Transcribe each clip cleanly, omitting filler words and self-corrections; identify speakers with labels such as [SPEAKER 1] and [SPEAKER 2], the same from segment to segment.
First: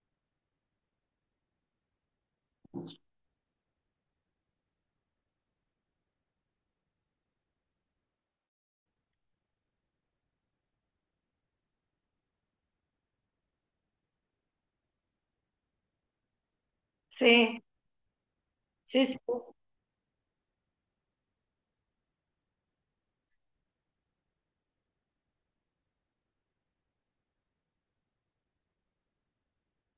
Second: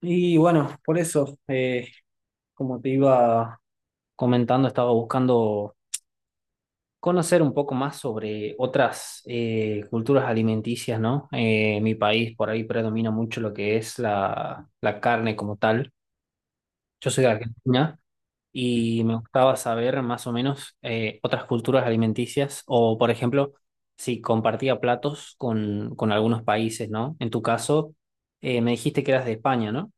[SPEAKER 1] Y bueno, por eso, como te iba comentando, estaba buscando conocer un poco más sobre otras culturas alimenticias, ¿no? En mi país por ahí predomina mucho lo que es la carne como tal. Yo soy de
[SPEAKER 2] Sí,
[SPEAKER 1] Argentina y
[SPEAKER 2] sí,
[SPEAKER 1] me
[SPEAKER 2] sí.
[SPEAKER 1] gustaba saber más o menos otras culturas alimenticias o, por ejemplo, si compartía platos con algunos países, ¿no? En tu caso, me dijiste que eras de España, ¿no?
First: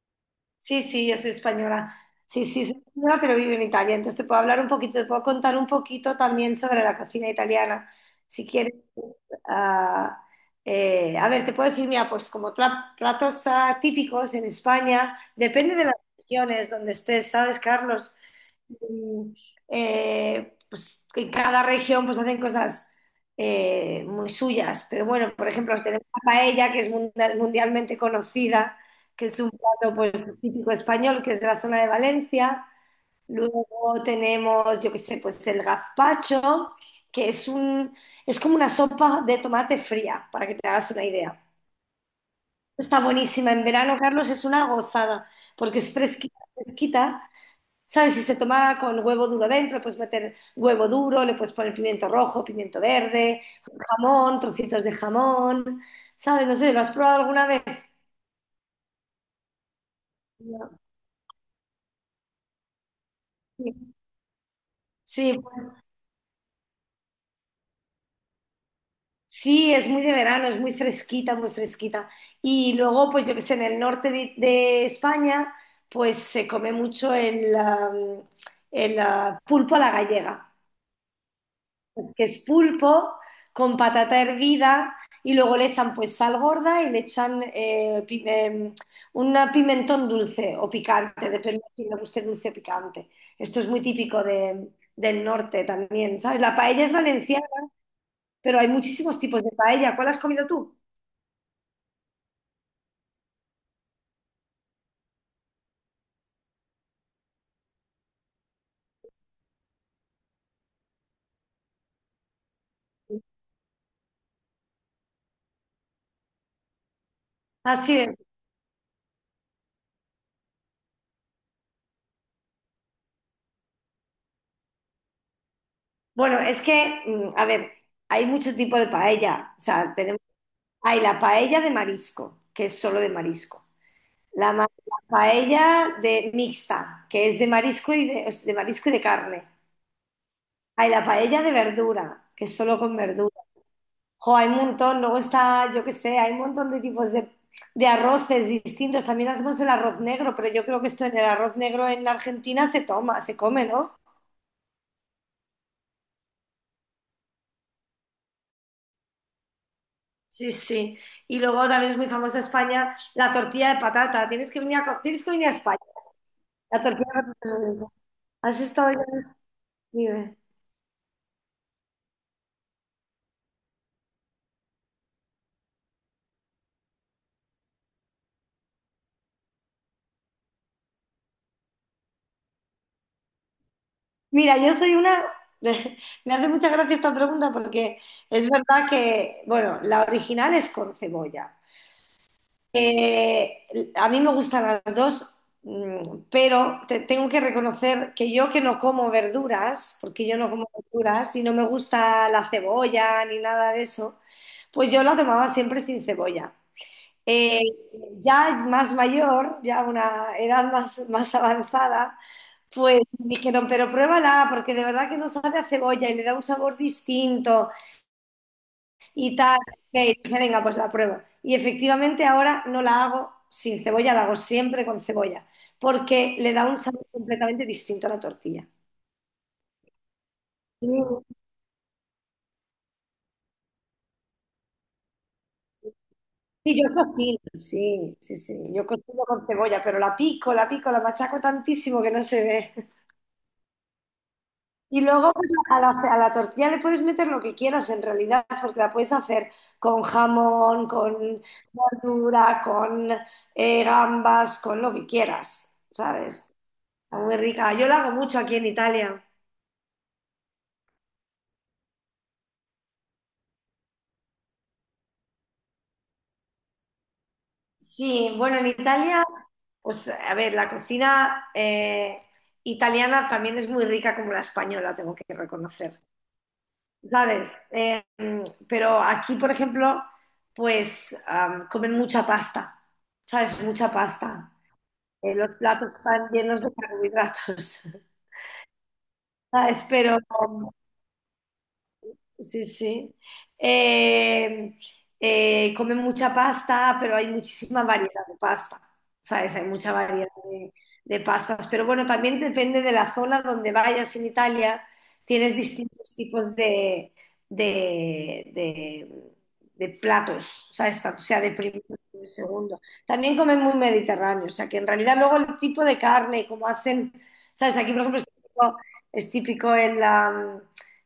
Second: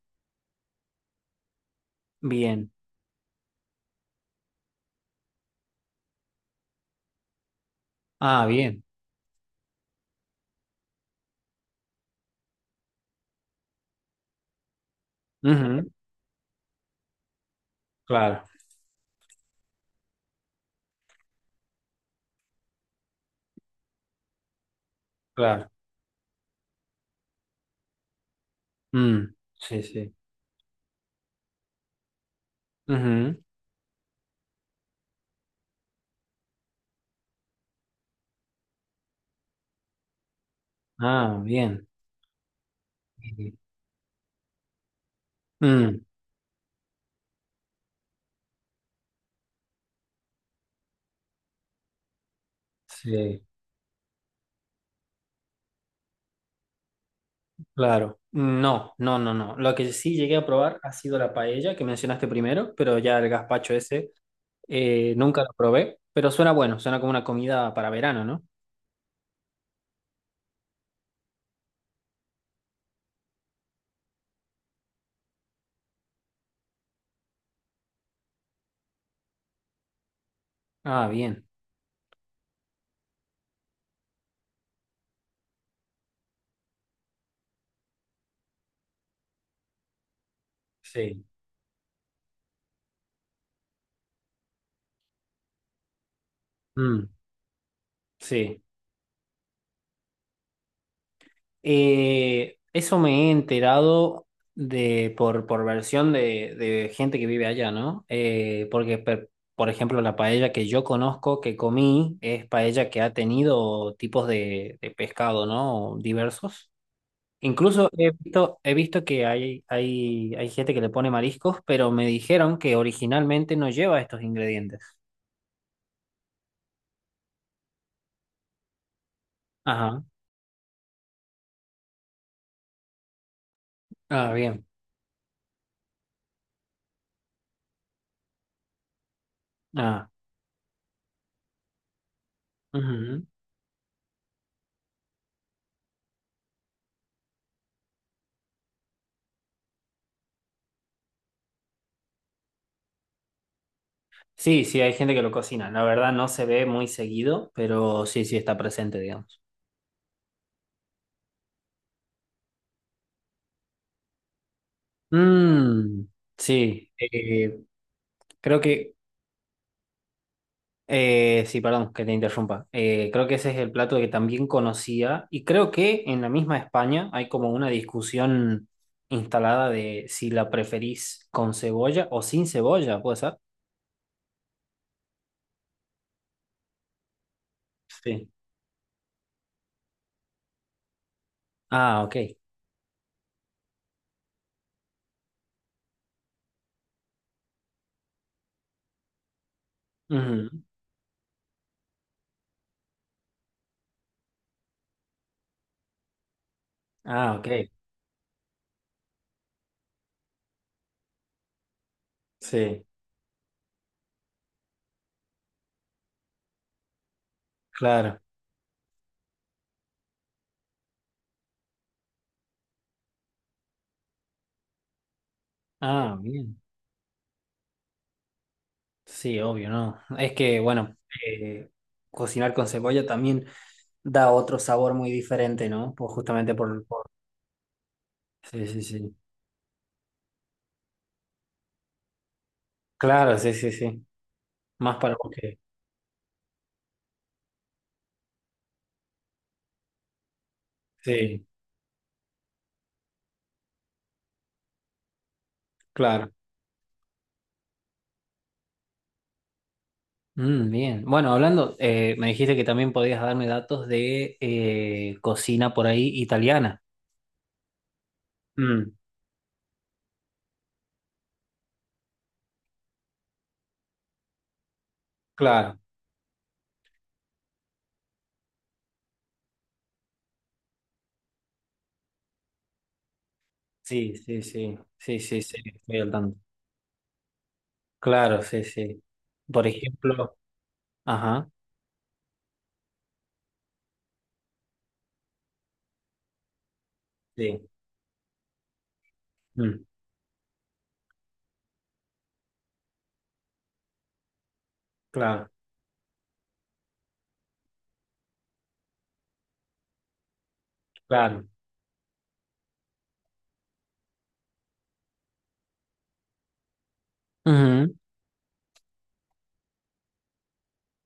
[SPEAKER 2] Sí, sí, yo soy española. Sí, sí,
[SPEAKER 1] Bien.
[SPEAKER 2] soy española, pero vivo en Italia. Entonces te puedo hablar un poquito, te puedo contar un poquito también sobre la cocina italiana.
[SPEAKER 1] Ah,
[SPEAKER 2] Si quieres,
[SPEAKER 1] bien.
[SPEAKER 2] pues, ah, a ver, te puedo decir, mira, pues como platos típicos en España, depende de
[SPEAKER 1] Ujú.
[SPEAKER 2] las regiones donde estés, ¿sabes, Carlos?
[SPEAKER 1] Claro,
[SPEAKER 2] Mm, pues en cada región pues hacen cosas muy suyas. Pero bueno, por
[SPEAKER 1] claro.
[SPEAKER 2] ejemplo, tenemos la paella, que es mundialmente conocida, que
[SPEAKER 1] Mm,
[SPEAKER 2] es un...
[SPEAKER 1] sí,
[SPEAKER 2] Claro, pues
[SPEAKER 1] sí.
[SPEAKER 2] típico español, que es de la zona de Valencia.
[SPEAKER 1] Ujú.
[SPEAKER 2] Luego tenemos, yo qué sé, pues el gazpacho, que es un, es como una sopa de tomate fría, para que te hagas una
[SPEAKER 1] Ah,
[SPEAKER 2] idea.
[SPEAKER 1] bien.
[SPEAKER 2] Está buenísima. En verano, Carlos, es una gozada, porque es
[SPEAKER 1] Mm,
[SPEAKER 2] fresquita, fresquita. ¿Sabes? Si se toma con huevo duro dentro, puedes meter huevo duro, le puedes poner pimiento rojo, pimiento verde,
[SPEAKER 1] sí,
[SPEAKER 2] jamón, trocitos de jamón. ¿Sabes? No sé, ¿lo has probado alguna vez?
[SPEAKER 1] claro. No, no, no, no. Lo que sí llegué a
[SPEAKER 2] No.
[SPEAKER 1] probar ha sido la paella que mencionaste primero, pero ya el gazpacho ese
[SPEAKER 2] Sí.
[SPEAKER 1] nunca lo probé, pero suena bueno, suena como una comida para verano, ¿no?
[SPEAKER 2] Sí, es muy de verano, es muy fresquita, muy fresquita. Y luego, pues yo que sé, en el norte de España, pues se come mucho el, am, el, ah, pulpo a la gallega.
[SPEAKER 1] Ah, bien.
[SPEAKER 2] Pues que es pulpo con patata hervida y luego le echan pues sal gorda y le echan un pimentón dulce o
[SPEAKER 1] Sí.
[SPEAKER 2] picante, depende de si le guste dulce o picante. Esto es muy típico del norte también, ¿sabes? La paella es
[SPEAKER 1] Mm,
[SPEAKER 2] valenciana, pero
[SPEAKER 1] sí.
[SPEAKER 2] hay muchísimos tipos de paella. ¿Cuál has comido tú?
[SPEAKER 1] Eso me he enterado de por versión de gente que vive allá, ¿no? Por ejemplo, la paella que yo conozco, que comí, es paella que ha tenido tipos de pescado, ¿no? Diversos. Incluso
[SPEAKER 2] Así es.
[SPEAKER 1] he visto que hay gente que le pone mariscos, pero me dijeron que originalmente no lleva estos ingredientes.
[SPEAKER 2] Bueno, es que, a ver, hay muchos tipos de paella. O sea,
[SPEAKER 1] Ajá.
[SPEAKER 2] tenemos, hay la paella de marisco, que es solo de marisco.
[SPEAKER 1] Ah,
[SPEAKER 2] La,
[SPEAKER 1] bien.
[SPEAKER 2] la paella de mixta, que es de marisco y de, es de marisco y de carne.
[SPEAKER 1] Ah.
[SPEAKER 2] Hay la paella de verdura, que es solo con verdura. Jo, hay un montón. Luego está, yo qué sé, hay un montón de tipos de arroces distintos. También hacemos el arroz negro, pero yo creo que esto en el arroz negro en Argentina se toma, se come, ¿no?
[SPEAKER 1] Sí, sí, hay gente que lo cocina. La verdad no se ve muy seguido, pero sí, sí está presente, digamos.
[SPEAKER 2] Sí, sí. Y luego también es muy famosa España la tortilla de patata. Tienes que venir a, tienes que venir a España.
[SPEAKER 1] Mm,
[SPEAKER 2] La
[SPEAKER 1] sí,
[SPEAKER 2] tortilla de patata es maravillosa. Has
[SPEAKER 1] creo
[SPEAKER 2] estado
[SPEAKER 1] que...
[SPEAKER 2] ya en... Dime.
[SPEAKER 1] Sí, perdón, que te interrumpa. Creo que ese es el plato que también conocía y creo que en la misma España hay como una discusión instalada de si la preferís con cebolla o sin cebolla, ¿puede ser?
[SPEAKER 2] Mira, yo soy una... Me hace mucha gracia esta pregunta porque
[SPEAKER 1] Sí.
[SPEAKER 2] es verdad que, bueno, la original es con cebolla.
[SPEAKER 1] Ah, ok.
[SPEAKER 2] Eh, a mí me gustan las dos, pero tengo que reconocer que yo, que no como verduras, porque yo no
[SPEAKER 1] Ujú.
[SPEAKER 2] como verduras y no me gusta la cebolla ni nada de eso, pues yo la tomaba siempre sin cebolla.
[SPEAKER 1] Ah, ok.
[SPEAKER 2] Eh, ya más mayor, ya una edad más, más avanzada,
[SPEAKER 1] Sí,
[SPEAKER 2] pues me dijeron, pero pruébala, porque de verdad que no sabe a cebolla y le da un sabor distinto
[SPEAKER 1] claro.
[SPEAKER 2] y tal. Y dije, venga, pues la pruebo. Y efectivamente ahora no la hago sin cebolla, la hago siempre con cebolla,
[SPEAKER 1] Ah,
[SPEAKER 2] porque le
[SPEAKER 1] bien.
[SPEAKER 2] da un sabor completamente distinto a la tortilla.
[SPEAKER 1] Sí, obvio, ¿no? Es que,
[SPEAKER 2] Sí,
[SPEAKER 1] bueno, eh, cocinar con cebolla también da otro sabor muy diferente, ¿no? Pues justamente
[SPEAKER 2] sí, yo cocino, sí, sí,
[SPEAKER 1] sí,
[SPEAKER 2] sí,
[SPEAKER 1] sí,
[SPEAKER 2] yo
[SPEAKER 1] sí.
[SPEAKER 2] cocino con cebolla, pero la pico, la pico, la machaco tantísimo que no se ve.
[SPEAKER 1] Claro, sí, sí, sí. Más
[SPEAKER 2] Y
[SPEAKER 1] para vos
[SPEAKER 2] luego pues,
[SPEAKER 1] que...
[SPEAKER 2] a la tortilla le puedes meter lo que quieras en realidad, porque la puedes hacer con jamón, con
[SPEAKER 1] Sí,
[SPEAKER 2] verdura, con gambas, con lo que quieras,
[SPEAKER 1] claro.
[SPEAKER 2] ¿sabes? Está muy rica. Yo la hago mucho aquí en Italia.
[SPEAKER 1] Mm, bien. Bueno, hablando, me dijiste que también podías darme datos de cocina por ahí italiana.
[SPEAKER 2] Sí, bueno, en
[SPEAKER 1] Mm,
[SPEAKER 2] Italia, pues a ver, la cocina italiana también es muy rica como la española, tengo que
[SPEAKER 1] claro.
[SPEAKER 2] reconocer. ¿Sabes? Pero aquí, por ejemplo, pues comen mucha pasta, ¿sabes? Mucha
[SPEAKER 1] Sí, sí,
[SPEAKER 2] pasta.
[SPEAKER 1] sí. Sí, sí,
[SPEAKER 2] Los
[SPEAKER 1] sí.
[SPEAKER 2] platos
[SPEAKER 1] Estoy al
[SPEAKER 2] están
[SPEAKER 1] tanto.
[SPEAKER 2] llenos de carbohidratos,
[SPEAKER 1] Claro, sí, sí. Por
[SPEAKER 2] ¿sabes? Pero,
[SPEAKER 1] ejemplo, ajá,
[SPEAKER 2] sí, sí. Eh, Come mucha pasta, pero hay
[SPEAKER 1] sí.
[SPEAKER 2] muchísima variedad de pasta, ¿sabes? Hay
[SPEAKER 1] Mm,
[SPEAKER 2] mucha variedad de pastas. Pero bueno, también depende de la zona donde vayas en Italia,
[SPEAKER 1] claro,
[SPEAKER 2] tienes distintos tipos de, de- de platos, ¿sabes? O sea,
[SPEAKER 1] claro.
[SPEAKER 2] de primero y de segundo. También comen muy mediterráneo, o sea, que en realidad luego el tipo de carne, como hacen, ¿sabes? Aquí,
[SPEAKER 1] Ujú.
[SPEAKER 2] por ejemplo, es típico en la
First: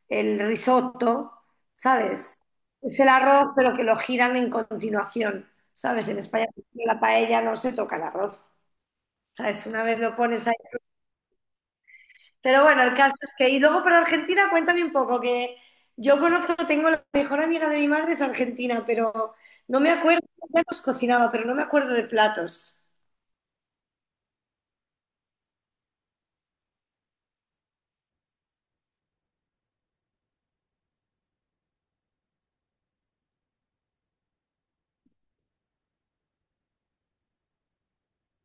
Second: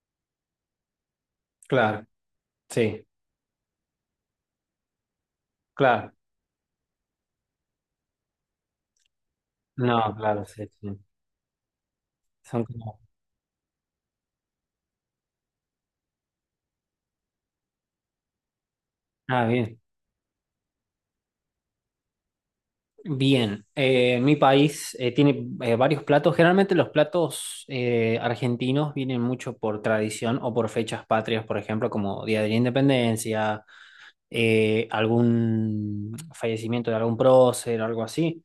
[SPEAKER 2] el risotto,
[SPEAKER 1] Claro,
[SPEAKER 2] ¿sabes? Es
[SPEAKER 1] sí,
[SPEAKER 2] el arroz, pero que lo giran en continuación, ¿sabes?
[SPEAKER 1] claro.
[SPEAKER 2] En España, en la paella no se toca el arroz, ¿sabes? Una vez
[SPEAKER 1] No,
[SPEAKER 2] lo
[SPEAKER 1] claro,
[SPEAKER 2] pones ahí.
[SPEAKER 1] sí, sí. Son
[SPEAKER 2] Pero bueno, el
[SPEAKER 1] como...
[SPEAKER 2] caso es que... Y luego para Argentina, cuéntame un poco, que yo conozco, tengo la mejor amiga de mi madre es argentina, pero
[SPEAKER 1] Ah, bien.
[SPEAKER 2] no me acuerdo, ella nos cocinaba, pero no me acuerdo de platos.
[SPEAKER 1] Bien, mi país tiene varios platos. Generalmente los platos argentinos vienen mucho por tradición o por fechas patrias, por ejemplo, como Día de la Independencia, algún fallecimiento de algún prócer, algo así.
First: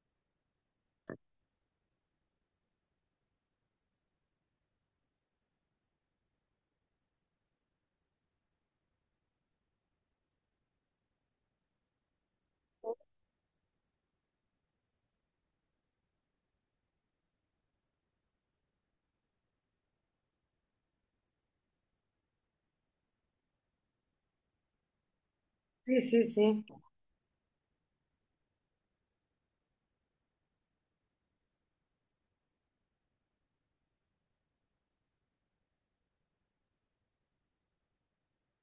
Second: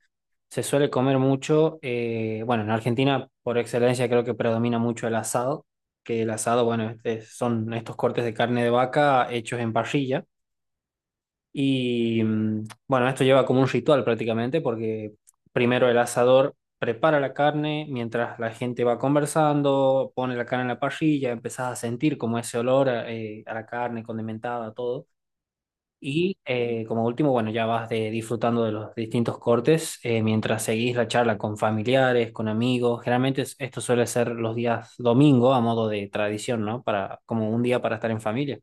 [SPEAKER 1] Se suele comer mucho. Bueno, en Argentina, por excelencia, creo que predomina mucho el asado, que el asado, son estos cortes de carne de vaca hechos en parrilla. Y bueno, esto lleva como un ritual prácticamente, porque primero el asador prepara la carne, mientras la gente va conversando, pone la carne en la parrilla, empezás a sentir como ese olor a la carne condimentada, todo.
[SPEAKER 2] Sí, sí,
[SPEAKER 1] Y
[SPEAKER 2] sí.
[SPEAKER 1] como último, bueno, ya disfrutando de los distintos cortes mientras seguís la charla con familiares, con amigos. Generalmente esto suele ser los días domingo a modo de tradición, ¿no? Para, como un día para estar en familia.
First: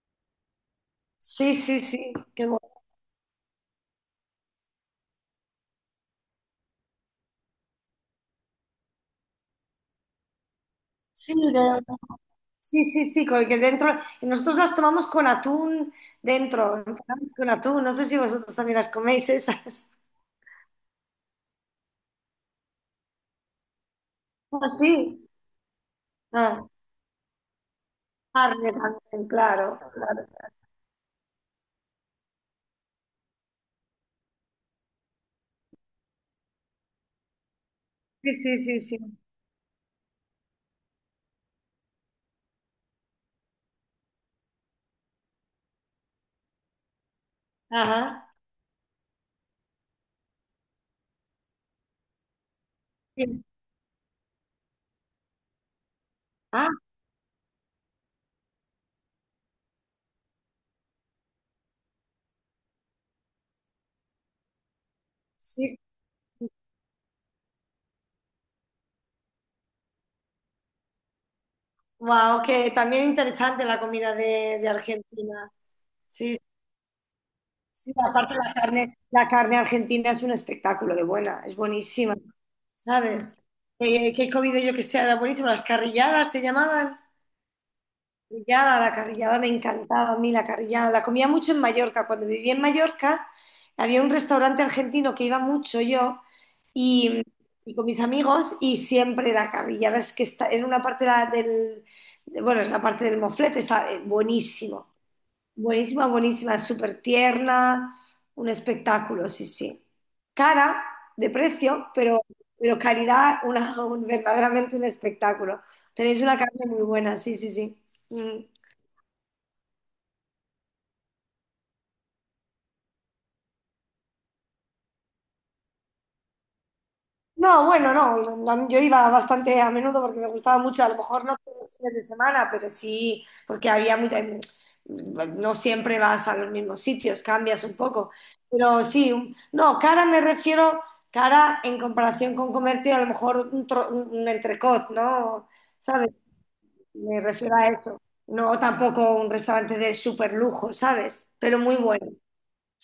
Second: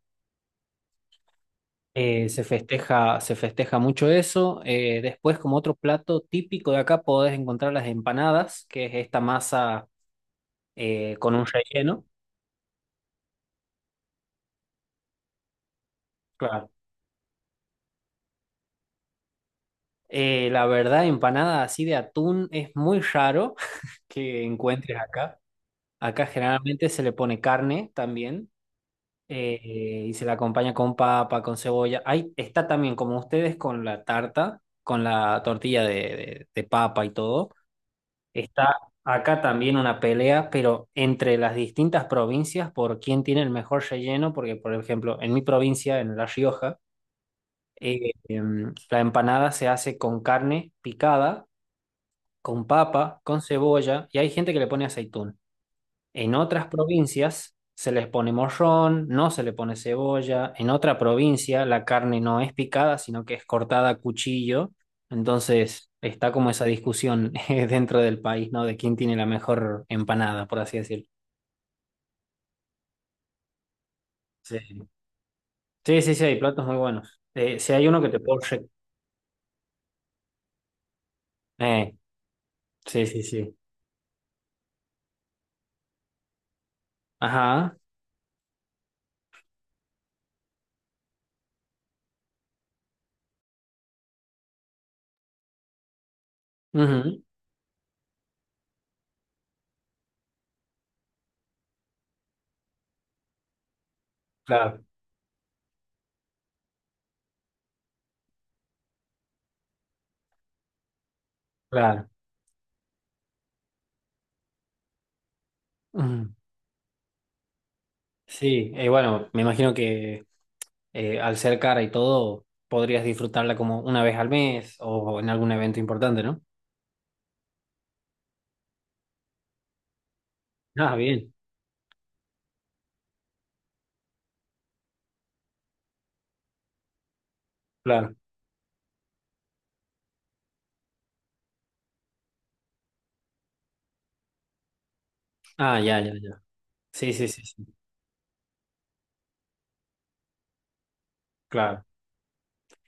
[SPEAKER 2] Sí, sí, sí,
[SPEAKER 1] Se
[SPEAKER 2] qué bueno.
[SPEAKER 1] festeja, se festeja mucho eso. Después, como otro plato típico de acá, podés encontrar las empanadas, que es esta masa
[SPEAKER 2] Sí,
[SPEAKER 1] con un
[SPEAKER 2] de...
[SPEAKER 1] relleno.
[SPEAKER 2] Sí, sí, sí, con el que dentro, nosotros las tomamos con atún
[SPEAKER 1] Claro.
[SPEAKER 2] dentro, empanadas con atún, no sé si vosotros también las coméis esas.
[SPEAKER 1] La verdad, empanada así de atún es muy raro que
[SPEAKER 2] Ah, sí,
[SPEAKER 1] encuentres acá. Acá
[SPEAKER 2] ah,
[SPEAKER 1] generalmente se le pone carne también
[SPEAKER 2] carne también, claro,
[SPEAKER 1] y se
[SPEAKER 2] claro.
[SPEAKER 1] la acompaña con papa, con cebolla. Ahí está también, como ustedes, con la tarta, con la tortilla de papa y todo.
[SPEAKER 2] Sí, sí,
[SPEAKER 1] Está
[SPEAKER 2] sí, sí.
[SPEAKER 1] acá también una pelea, pero entre las distintas provincias por quién tiene el mejor relleno, porque por ejemplo, en mi provincia, en La Rioja,
[SPEAKER 2] Ajá.
[SPEAKER 1] la empanada se hace con carne picada, con papa, con
[SPEAKER 2] Sí.
[SPEAKER 1] cebolla, y hay gente que le pone aceitún. En otras
[SPEAKER 2] Ah,
[SPEAKER 1] provincias se les pone morrón, no se le pone cebolla. En otra provincia la carne no es picada, sino que es cortada a cuchillo.
[SPEAKER 2] sí.
[SPEAKER 1] Entonces está como esa discusión dentro del país, ¿no? De quién tiene la mejor empanada, por así decirlo.
[SPEAKER 2] Wow, que también interesante la comida
[SPEAKER 1] Sí,
[SPEAKER 2] de Argentina.
[SPEAKER 1] sí, sí, sí,
[SPEAKER 2] Sí,
[SPEAKER 1] hay platos muy buenos. Si hay
[SPEAKER 2] sí,
[SPEAKER 1] uno que te
[SPEAKER 2] aparte
[SPEAKER 1] puedo...
[SPEAKER 2] la carne argentina es un espectáculo de buena, es
[SPEAKER 1] eh,
[SPEAKER 2] buenísima,
[SPEAKER 1] sí, sí,
[SPEAKER 2] ¿sabes?
[SPEAKER 1] sí.
[SPEAKER 2] Que he comido yo, que sea, era buenísimo, las carrilladas se llamaban.
[SPEAKER 1] Ajá.
[SPEAKER 2] Carrillada, la carrillada me encantaba a mí, la carrillada. La comía mucho en Mallorca. Cuando vivía en Mallorca, había un restaurante argentino que iba mucho yo,
[SPEAKER 1] Ujú,
[SPEAKER 2] y, y con mis amigos, y siempre la carrillada, es que está en una parte de bueno, es la parte del moflete, está
[SPEAKER 1] claro,
[SPEAKER 2] buenísimo, buenísima, buenísima, súper tierna, un espectáculo, sí, sí. Cara de precio,
[SPEAKER 1] claro.
[SPEAKER 2] pero calidad, una, verdaderamente un espectáculo. Tenéis
[SPEAKER 1] Ujú.
[SPEAKER 2] una carne muy buena, sí, sí, sí. Mm.
[SPEAKER 1] Sí, bueno, me imagino que al ser cara y todo, podrías disfrutarla como una vez al mes o en algún evento importante, ¿no?
[SPEAKER 2] No, bueno, no, yo iba bastante a menudo porque me gustaba mucho, a
[SPEAKER 1] Ah,
[SPEAKER 2] lo mejor
[SPEAKER 1] bien,
[SPEAKER 2] no todos los fines de semana, pero sí, porque había mucha... no siempre vas a los mismos sitios, cambias un
[SPEAKER 1] claro.
[SPEAKER 2] poco, pero sí, no, cara me refiero, cara en comparación con comerte a lo mejor un, un entrecot, ¿no?
[SPEAKER 1] Ah, ya, ya,
[SPEAKER 2] ¿Sabes?
[SPEAKER 1] ya. Sí,
[SPEAKER 2] Me
[SPEAKER 1] sí, sí,
[SPEAKER 2] refiero
[SPEAKER 1] sí,
[SPEAKER 2] a eso, no tampoco un restaurante de súper lujo, ¿sabes? Pero muy
[SPEAKER 1] claro.
[SPEAKER 2] bueno,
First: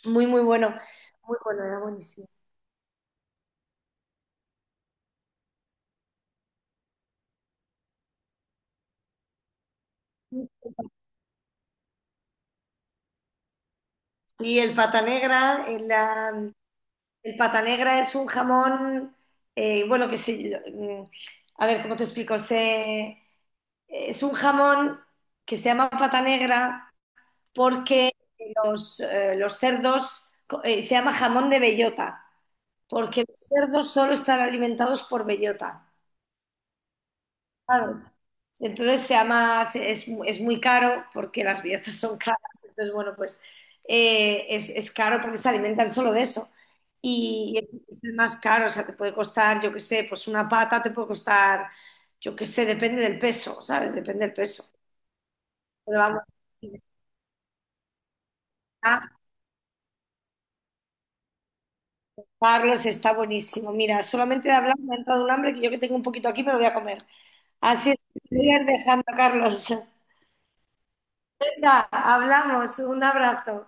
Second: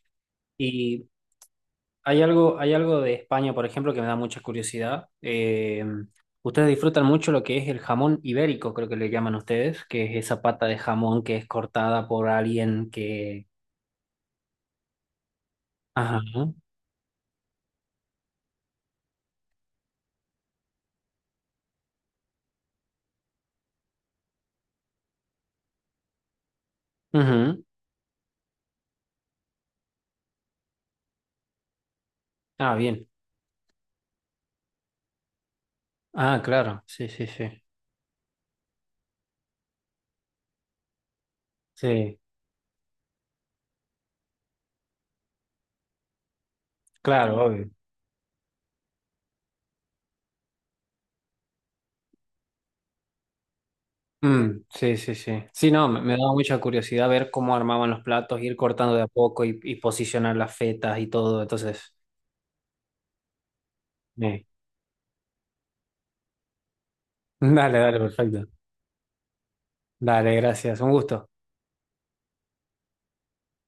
[SPEAKER 2] muy, muy bueno,
[SPEAKER 1] Y
[SPEAKER 2] muy bueno, era buenísimo.
[SPEAKER 1] hay algo de España, por ejemplo, que me da mucha curiosidad. Ustedes disfrutan mucho lo que es el jamón ibérico, creo que le llaman ustedes, que es esa pata de jamón que es cortada por alguien que...
[SPEAKER 2] Y el pata negra.
[SPEAKER 1] Ajá.
[SPEAKER 2] El pata negra es un jamón, bueno, a ver, ¿cómo te explico? Es un jamón que se llama pata negra
[SPEAKER 1] Ujú.
[SPEAKER 2] porque los cerdos, se llama jamón de bellota,
[SPEAKER 1] Ah, bien.
[SPEAKER 2] porque los cerdos solo están alimentados por bellota.
[SPEAKER 1] Ah, claro. Sí, sí, sí.
[SPEAKER 2] ¿Sabes? Entonces sea más, es muy caro porque las billetas son
[SPEAKER 1] Sí,
[SPEAKER 2] caras, entonces bueno, pues es caro porque se alimentan solo de eso
[SPEAKER 1] claro,
[SPEAKER 2] y
[SPEAKER 1] obvio.
[SPEAKER 2] es más caro, o sea, te puede costar, yo qué sé, pues una pata te puede costar, yo qué sé, depende del peso, ¿sabes? Depende del
[SPEAKER 1] Mm,
[SPEAKER 2] peso.
[SPEAKER 1] sí, sí, sí. Sí, no,
[SPEAKER 2] Pero
[SPEAKER 1] me
[SPEAKER 2] vamos,
[SPEAKER 1] daba mucha curiosidad ver cómo armaban los platos, ir cortando de a
[SPEAKER 2] está...
[SPEAKER 1] poco y posicionar las fetas y todo. Entonces,
[SPEAKER 2] Carlos, está buenísimo. Mira,
[SPEAKER 1] eh,
[SPEAKER 2] solamente de hablar me ha entrado un hambre que yo que tengo un poquito aquí me lo voy a comer.
[SPEAKER 1] dale,
[SPEAKER 2] Así
[SPEAKER 1] dale,
[SPEAKER 2] es, te
[SPEAKER 1] perfecto.
[SPEAKER 2] voy a ir dejando, Carlos.
[SPEAKER 1] Dale, gracias. Un gusto.
[SPEAKER 2] Venga, hablamos, un abrazo.